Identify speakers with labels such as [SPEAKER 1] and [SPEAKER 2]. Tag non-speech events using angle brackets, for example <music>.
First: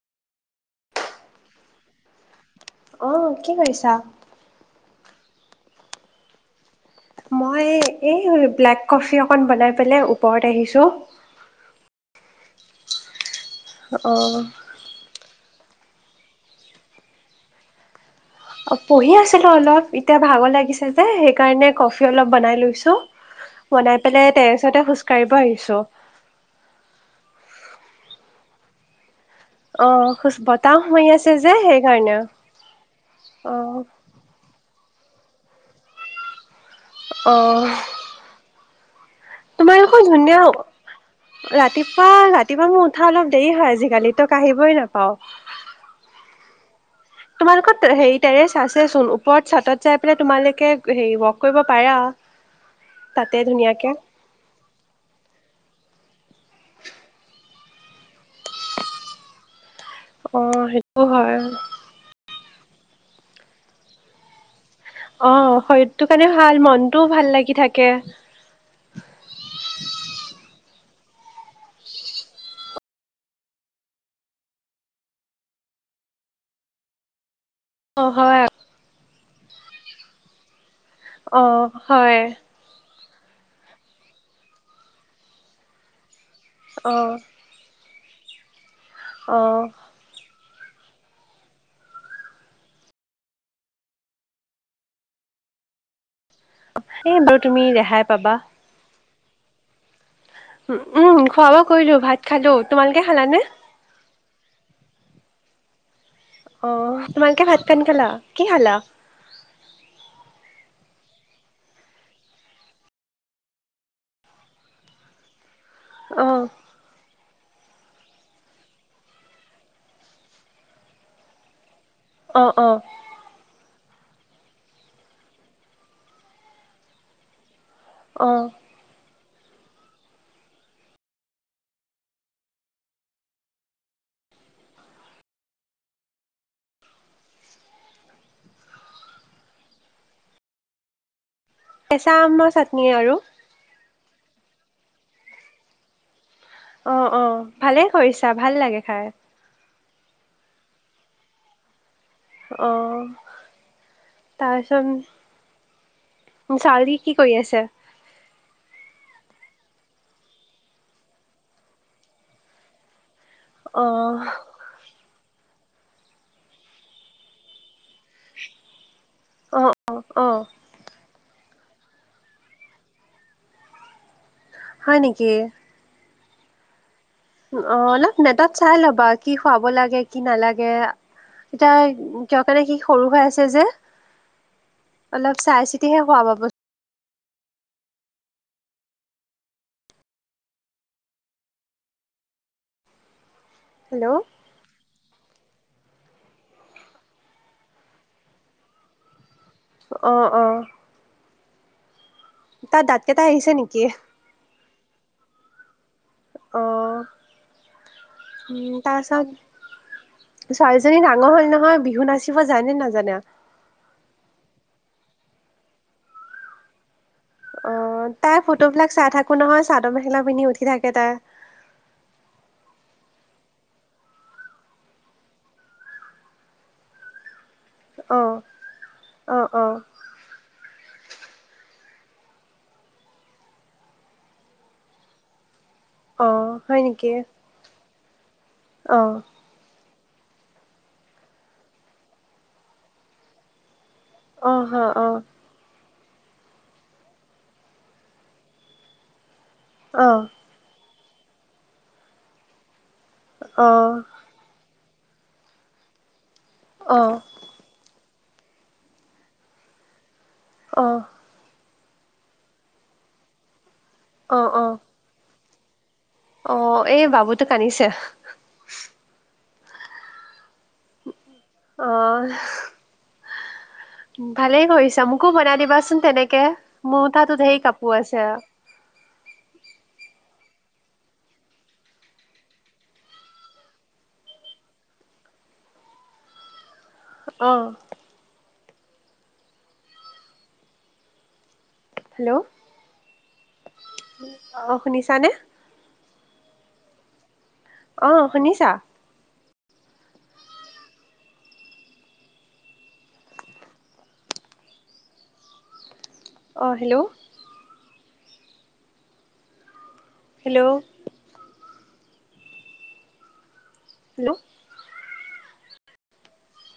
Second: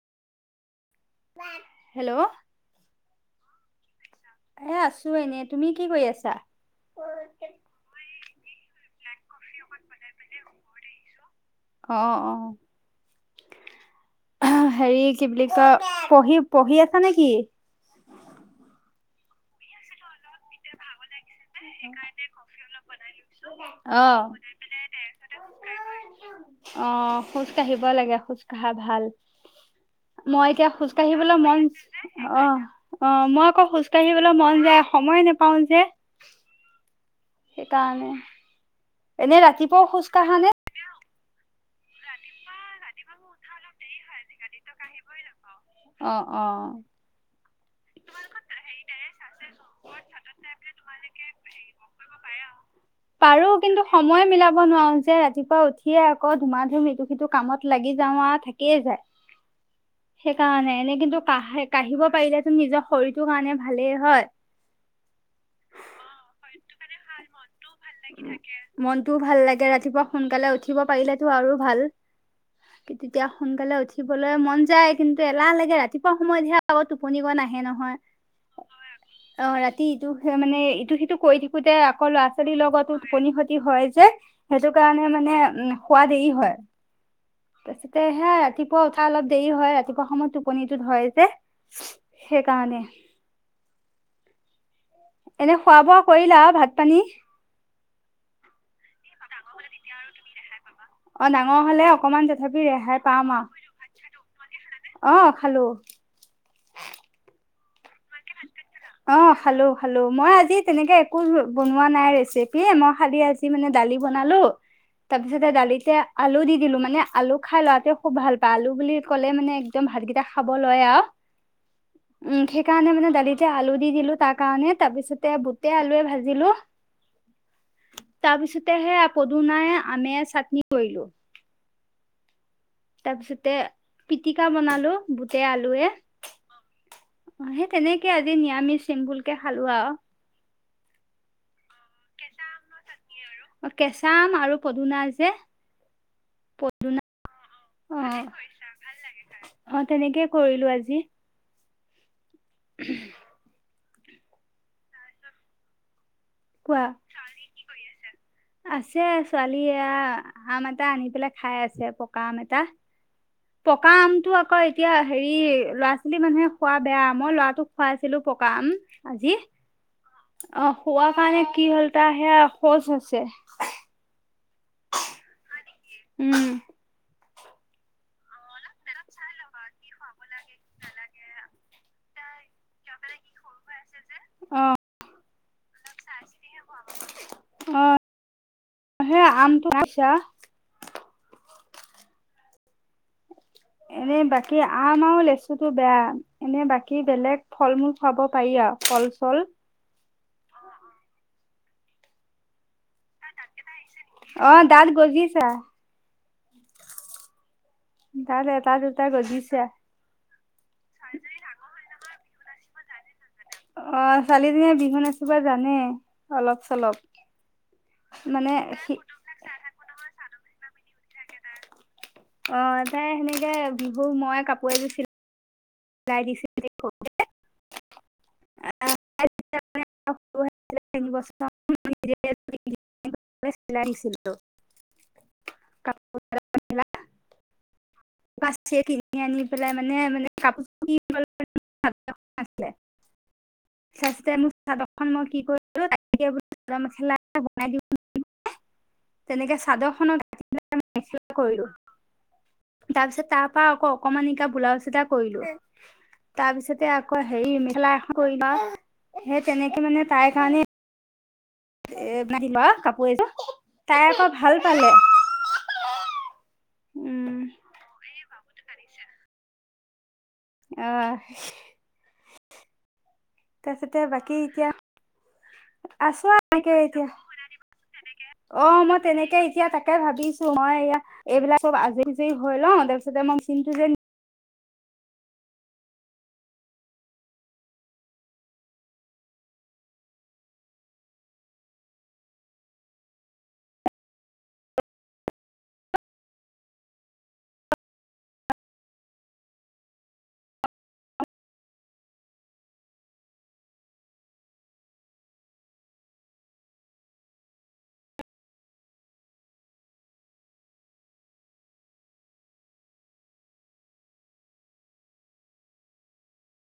[SPEAKER 1] Hello
[SPEAKER 2] অ কি কৰিছা
[SPEAKER 1] এ আছো এনে তুমি কি কৰি আছা
[SPEAKER 2] মই এই ব্লেক কফি অকণ বনাই পেলাই ওপৰত আহিছোঁ
[SPEAKER 1] অ হেৰি কি বুলি কয় পঢ়ি- পঢ়ি আছা নেকি?
[SPEAKER 2] অ' পঢ়ি আছিলোঁ অলপ। এতিয়া ভাগৰ লাগিছে যে কাৰণে কফি অলপ বনাই লৈছোঁ। বনাই
[SPEAKER 1] অ
[SPEAKER 2] পেলাই তেৰেছতে খোজ কাঢ়িব আহিছোঁ।
[SPEAKER 1] অ খোজ কাঢ়িব লাগে। খোজ কাঢ়া ভাল।
[SPEAKER 2] অ খোজ
[SPEAKER 1] মই এতিয়া
[SPEAKER 2] বতাহ
[SPEAKER 1] খোজ
[SPEAKER 2] হৈ আছে
[SPEAKER 1] কাঢ়িবলৈ
[SPEAKER 2] যে
[SPEAKER 1] মন-
[SPEAKER 2] সেইকাৰণে
[SPEAKER 1] অ'। অ', মই আকৌ খোজ কাঢ়িবলৈ মন যায়। সময়ে নেপাওঁ যে। হয়
[SPEAKER 2] অ'।
[SPEAKER 1] এনে
[SPEAKER 2] তোমাৰ
[SPEAKER 1] ৰাতিপুৱাও
[SPEAKER 2] দেখোন
[SPEAKER 1] খোজ
[SPEAKER 2] ধুনীয়া
[SPEAKER 1] কাঢ়া নে?
[SPEAKER 2] ৰাতিপুৱা শুই উঠা অলপ দেৰি হয় আজিকালি। তো কাঢ়িবই
[SPEAKER 1] অ
[SPEAKER 2] নাপাওঁ।
[SPEAKER 1] অ
[SPEAKER 2] তোমালোকত- হেৰি টেৰেছ আছেচোন। ওপৰত চাটত যাই পেলাই তোমালোকে হেৰি ৱ'ক কৰিব পাৰা। তাতে
[SPEAKER 1] পাৰো কিন্তু
[SPEAKER 2] ধুনীয়াকে।
[SPEAKER 1] ঠিয়ে আকৌ ধুমা-ধুম ইটো-সিটো কামত লাগি যাওঁ আ থাকিয়ে যায়।
[SPEAKER 2] অ
[SPEAKER 1] সেইকাৰণে। এনেই
[SPEAKER 2] সেইটো
[SPEAKER 1] কিন্তু
[SPEAKER 2] হয়
[SPEAKER 1] কাহ- কাঢ়িব পাৰিলে নিজৰ শৰীৰটোৰ কাৰণে ভালেই হয়।
[SPEAKER 2] অ' শৰীৰটোৰ কাৰণে ভাল। মনটোও ভাল লাগি থাকে।
[SPEAKER 1] মনটোও ভাল লাগে ৰাতিপুৱা সোনকালে উঠিব পাৰিলেতো আৰু ভাল। কি তেতিয়া সোনকালে উঠিবলৈ মন যায়, কিন্তু এলাহ লাগে। ৰাতিপুৱা সময়ত হে আৰু <unintelligible> হে নহয়।
[SPEAKER 2] অ হয়
[SPEAKER 1] অ' ৰাতি ইটো সেই মানে ইটো-সিটো কৰি
[SPEAKER 2] অ
[SPEAKER 1] থাকোঁতে আকৌ
[SPEAKER 2] হয়
[SPEAKER 1] ল'ৰা ছোৱালীৰ লগতো টোপনি খতি হয় যে। সেইটোৰ কাৰণে মানে উম শুৱা দেৰি হয়।
[SPEAKER 2] অ
[SPEAKER 1] তাৰপিছত তে সেয়া ৰাতি পুৱা উঠা অলপ
[SPEAKER 2] অ
[SPEAKER 1] দেৰি হয়। ৰাতিপুৱা সময়ত টো পনিটো ধৰে যে। সেইকাৰণে। এনে খোৱা-বোৱা কৰিলা? ভাত-পানী?
[SPEAKER 2] এই বাৰু তুমি ৰেহাই পাবা।
[SPEAKER 1] ডাঙৰ হ'লে তেতিয়া আৰু
[SPEAKER 2] উম
[SPEAKER 1] তো
[SPEAKER 2] উম
[SPEAKER 1] অ'
[SPEAKER 2] খোৱা
[SPEAKER 1] ডাঙৰ
[SPEAKER 2] বোৱা
[SPEAKER 1] হ'লে
[SPEAKER 2] কৰিলো ভাত
[SPEAKER 1] অকমান
[SPEAKER 2] খালো
[SPEAKER 1] তথাপি
[SPEAKER 2] তোমালোকে
[SPEAKER 1] ৰেহাই পাম
[SPEAKER 2] খালানে
[SPEAKER 1] আৰু। অ' খালোঁ।
[SPEAKER 2] কেন খালা? কি খালা
[SPEAKER 1] অ খালো, খালো মই আজি তেনেকে একো বনোৱা নাই, ৰেচিপি মই খালি আজি মানে দালি বনালো, তাৰপিছতে দালিত এতিয়া
[SPEAKER 2] অ
[SPEAKER 1] আলু দি দিলো মানে, আলু খাই লৰাটোৱে খুব ভাল পায়, আলু বুলি ক'লে মানে একদম ভাতকেইটা খাব লয় আৰু। উম,
[SPEAKER 2] অ অ
[SPEAKER 1] সেইকাৰণে মানে দালিত আলু দি দিলো, তাৰ কাৰণে তাৰ পিছতে বুটেই আলুৱে ভাজিলো।
[SPEAKER 2] অ
[SPEAKER 1] তাৰপিছতেহে আ পদুনাই আমে চাটনি কৰিলো। তাৰপিছতে পিটিকা বনালো, বুটে আলুৱে, সেই তেনেকে আজি নিৰামিষ চিমপুলকে খালো আৰু।
[SPEAKER 2] কেঁচা আমৰ চাটনি আৰু।
[SPEAKER 1] কেঁচা আম আৰু পদুনা যে
[SPEAKER 2] অ, অ। ভালে
[SPEAKER 1] অ',
[SPEAKER 2] কৰিছা, ভাল লাগে খাই।
[SPEAKER 1] অ, তেনেকেই কৰিলো আজি।
[SPEAKER 2] অহ। তাৰপিছত।
[SPEAKER 1] কোৱা
[SPEAKER 2] ছোৱালী কি কৰি আছে?
[SPEAKER 1] ছোৱালীয়ে এইয়া আম এটা আনি পেলাই খাই আছে, পকা আম এটা।
[SPEAKER 2] অ
[SPEAKER 1] পকা আমটো আকৌ এতিয়া হেৰি ল'ৰা -ছোৱালী মানুহে খোৱা বেয়া মই ল'ৰাটোক খুৱাই আছিলো পকা আম। আজি
[SPEAKER 2] অ, অ, অ।
[SPEAKER 1] কাৰণে কি হ'ল তাৰ সেইয়া শৌচ হৈছে।
[SPEAKER 2] হয় নেকি?
[SPEAKER 1] উম।
[SPEAKER 2] অ, অলপ নেটত চাই ল'বা কি খুৱাব লাগে। কি নালাগে। এতিয়া উ কিয়, কাৰণে সি সৰু হৈ আছে যে অলপ। চাই চিতিহে খোৱাবা বস্তু।
[SPEAKER 1] অ, সেই আমটো আছা?
[SPEAKER 2] হেল্ল'
[SPEAKER 1] এনে, বাকি আম আৰু লেচু বস্তুতো বেয়া, এনে বাকী বেলেগ ফল মূল খাব পাৰি আৰু ফল চল।
[SPEAKER 2] অহ অহ। আহিছে নেকি
[SPEAKER 1] অ, দাত গজিছে।
[SPEAKER 2] অঁ।
[SPEAKER 1] দাঁত এটা
[SPEAKER 2] উম্ তাৰ
[SPEAKER 1] দুটা গজিছে
[SPEAKER 2] পিছত ছোৱালীজনী ডাঙৰ হল নহয় বিহু নাচি। কিবা জানে নাজানো?
[SPEAKER 1] অ ছোৱালীজনীয়ে বিহু নাচিব জানে অলপ চলপ।
[SPEAKER 2] অ, তাই
[SPEAKER 1] মানে
[SPEAKER 2] ফটো বিলাক
[SPEAKER 1] সি
[SPEAKER 2] চাই থাকো নহয় চাদৰ মেখেলা। পিন্ধি উঠি থাকে তাই।
[SPEAKER 1] অ তাই সেনেকে বিহু মই কাপোৰ এযোৰ চিলাই। চিলাই দিছিলো সৰুতে।
[SPEAKER 2] আহ অ অ।
[SPEAKER 1] তিনি বছৰ মানতে বিহু নাচিবলৈ চিলাই দিছিলো।
[SPEAKER 2] অ হয় নেকি।
[SPEAKER 1] পচ টিয়ে
[SPEAKER 2] অ
[SPEAKER 1] কিনি আনি পেলায়। মানে মানে। <unintelligible> চাচিদে
[SPEAKER 2] অ
[SPEAKER 1] মোৰ
[SPEAKER 2] হয় অ
[SPEAKER 1] চাদৰখন মই কি কৰি। <unintelligible> উ তাকে বোলো মেখেলা এ বনাই দিওঁ নে? <unintelligible> তেনেকে চাদৰ
[SPEAKER 2] অ
[SPEAKER 1] খনত এখিলা মান। এচকেপ কৰিলো। <unintelligible> তাৰ পিছত তাৰ
[SPEAKER 2] অ
[SPEAKER 1] পৰা আকৌ
[SPEAKER 2] অ
[SPEAKER 1] অকনমান নিকা বোলাওজ। কৰিলো। তাৰপিছতে
[SPEAKER 2] অ
[SPEAKER 1] আকৌ হেৰি মেখেলা। সেই তেনেকে মানে। তাই কাৰণে। এ নাতিব লোৱা কাপোৰ এযোৰ। <unintelligible> তাই আকৌ
[SPEAKER 2] অ
[SPEAKER 1] ভাল
[SPEAKER 2] অ
[SPEAKER 1] পালে।
[SPEAKER 2] অ এই
[SPEAKER 1] উম
[SPEAKER 2] বাবুটো কান্দিছে।
[SPEAKER 1] আহ।
[SPEAKER 2] অঁ।
[SPEAKER 1] তাৰপিছতে বাকী
[SPEAKER 2] ভালেই
[SPEAKER 1] এতিয়া
[SPEAKER 2] কৰিছা মোকো বনাই দিবাচোন
[SPEAKER 1] আছো
[SPEAKER 2] তেনেকে,
[SPEAKER 1] আৰু এনেকে এতিয়া
[SPEAKER 2] মোৰ তাতো ধেৰ কাপোৰ আছে।
[SPEAKER 1] অ মই তেনেকে এতিয়া তাকে ভাবিছো, মই এইয়া এইবিলাক চব আজৰি আজৰি হৈ লওঁ তাৰপিছতে মই চিনটো যে।
[SPEAKER 2] আহ। হেল্ল'। অ শুনিছানে? অ শুনিছা? অ হেল্ল'। হেল্ল'। হেল্ল'।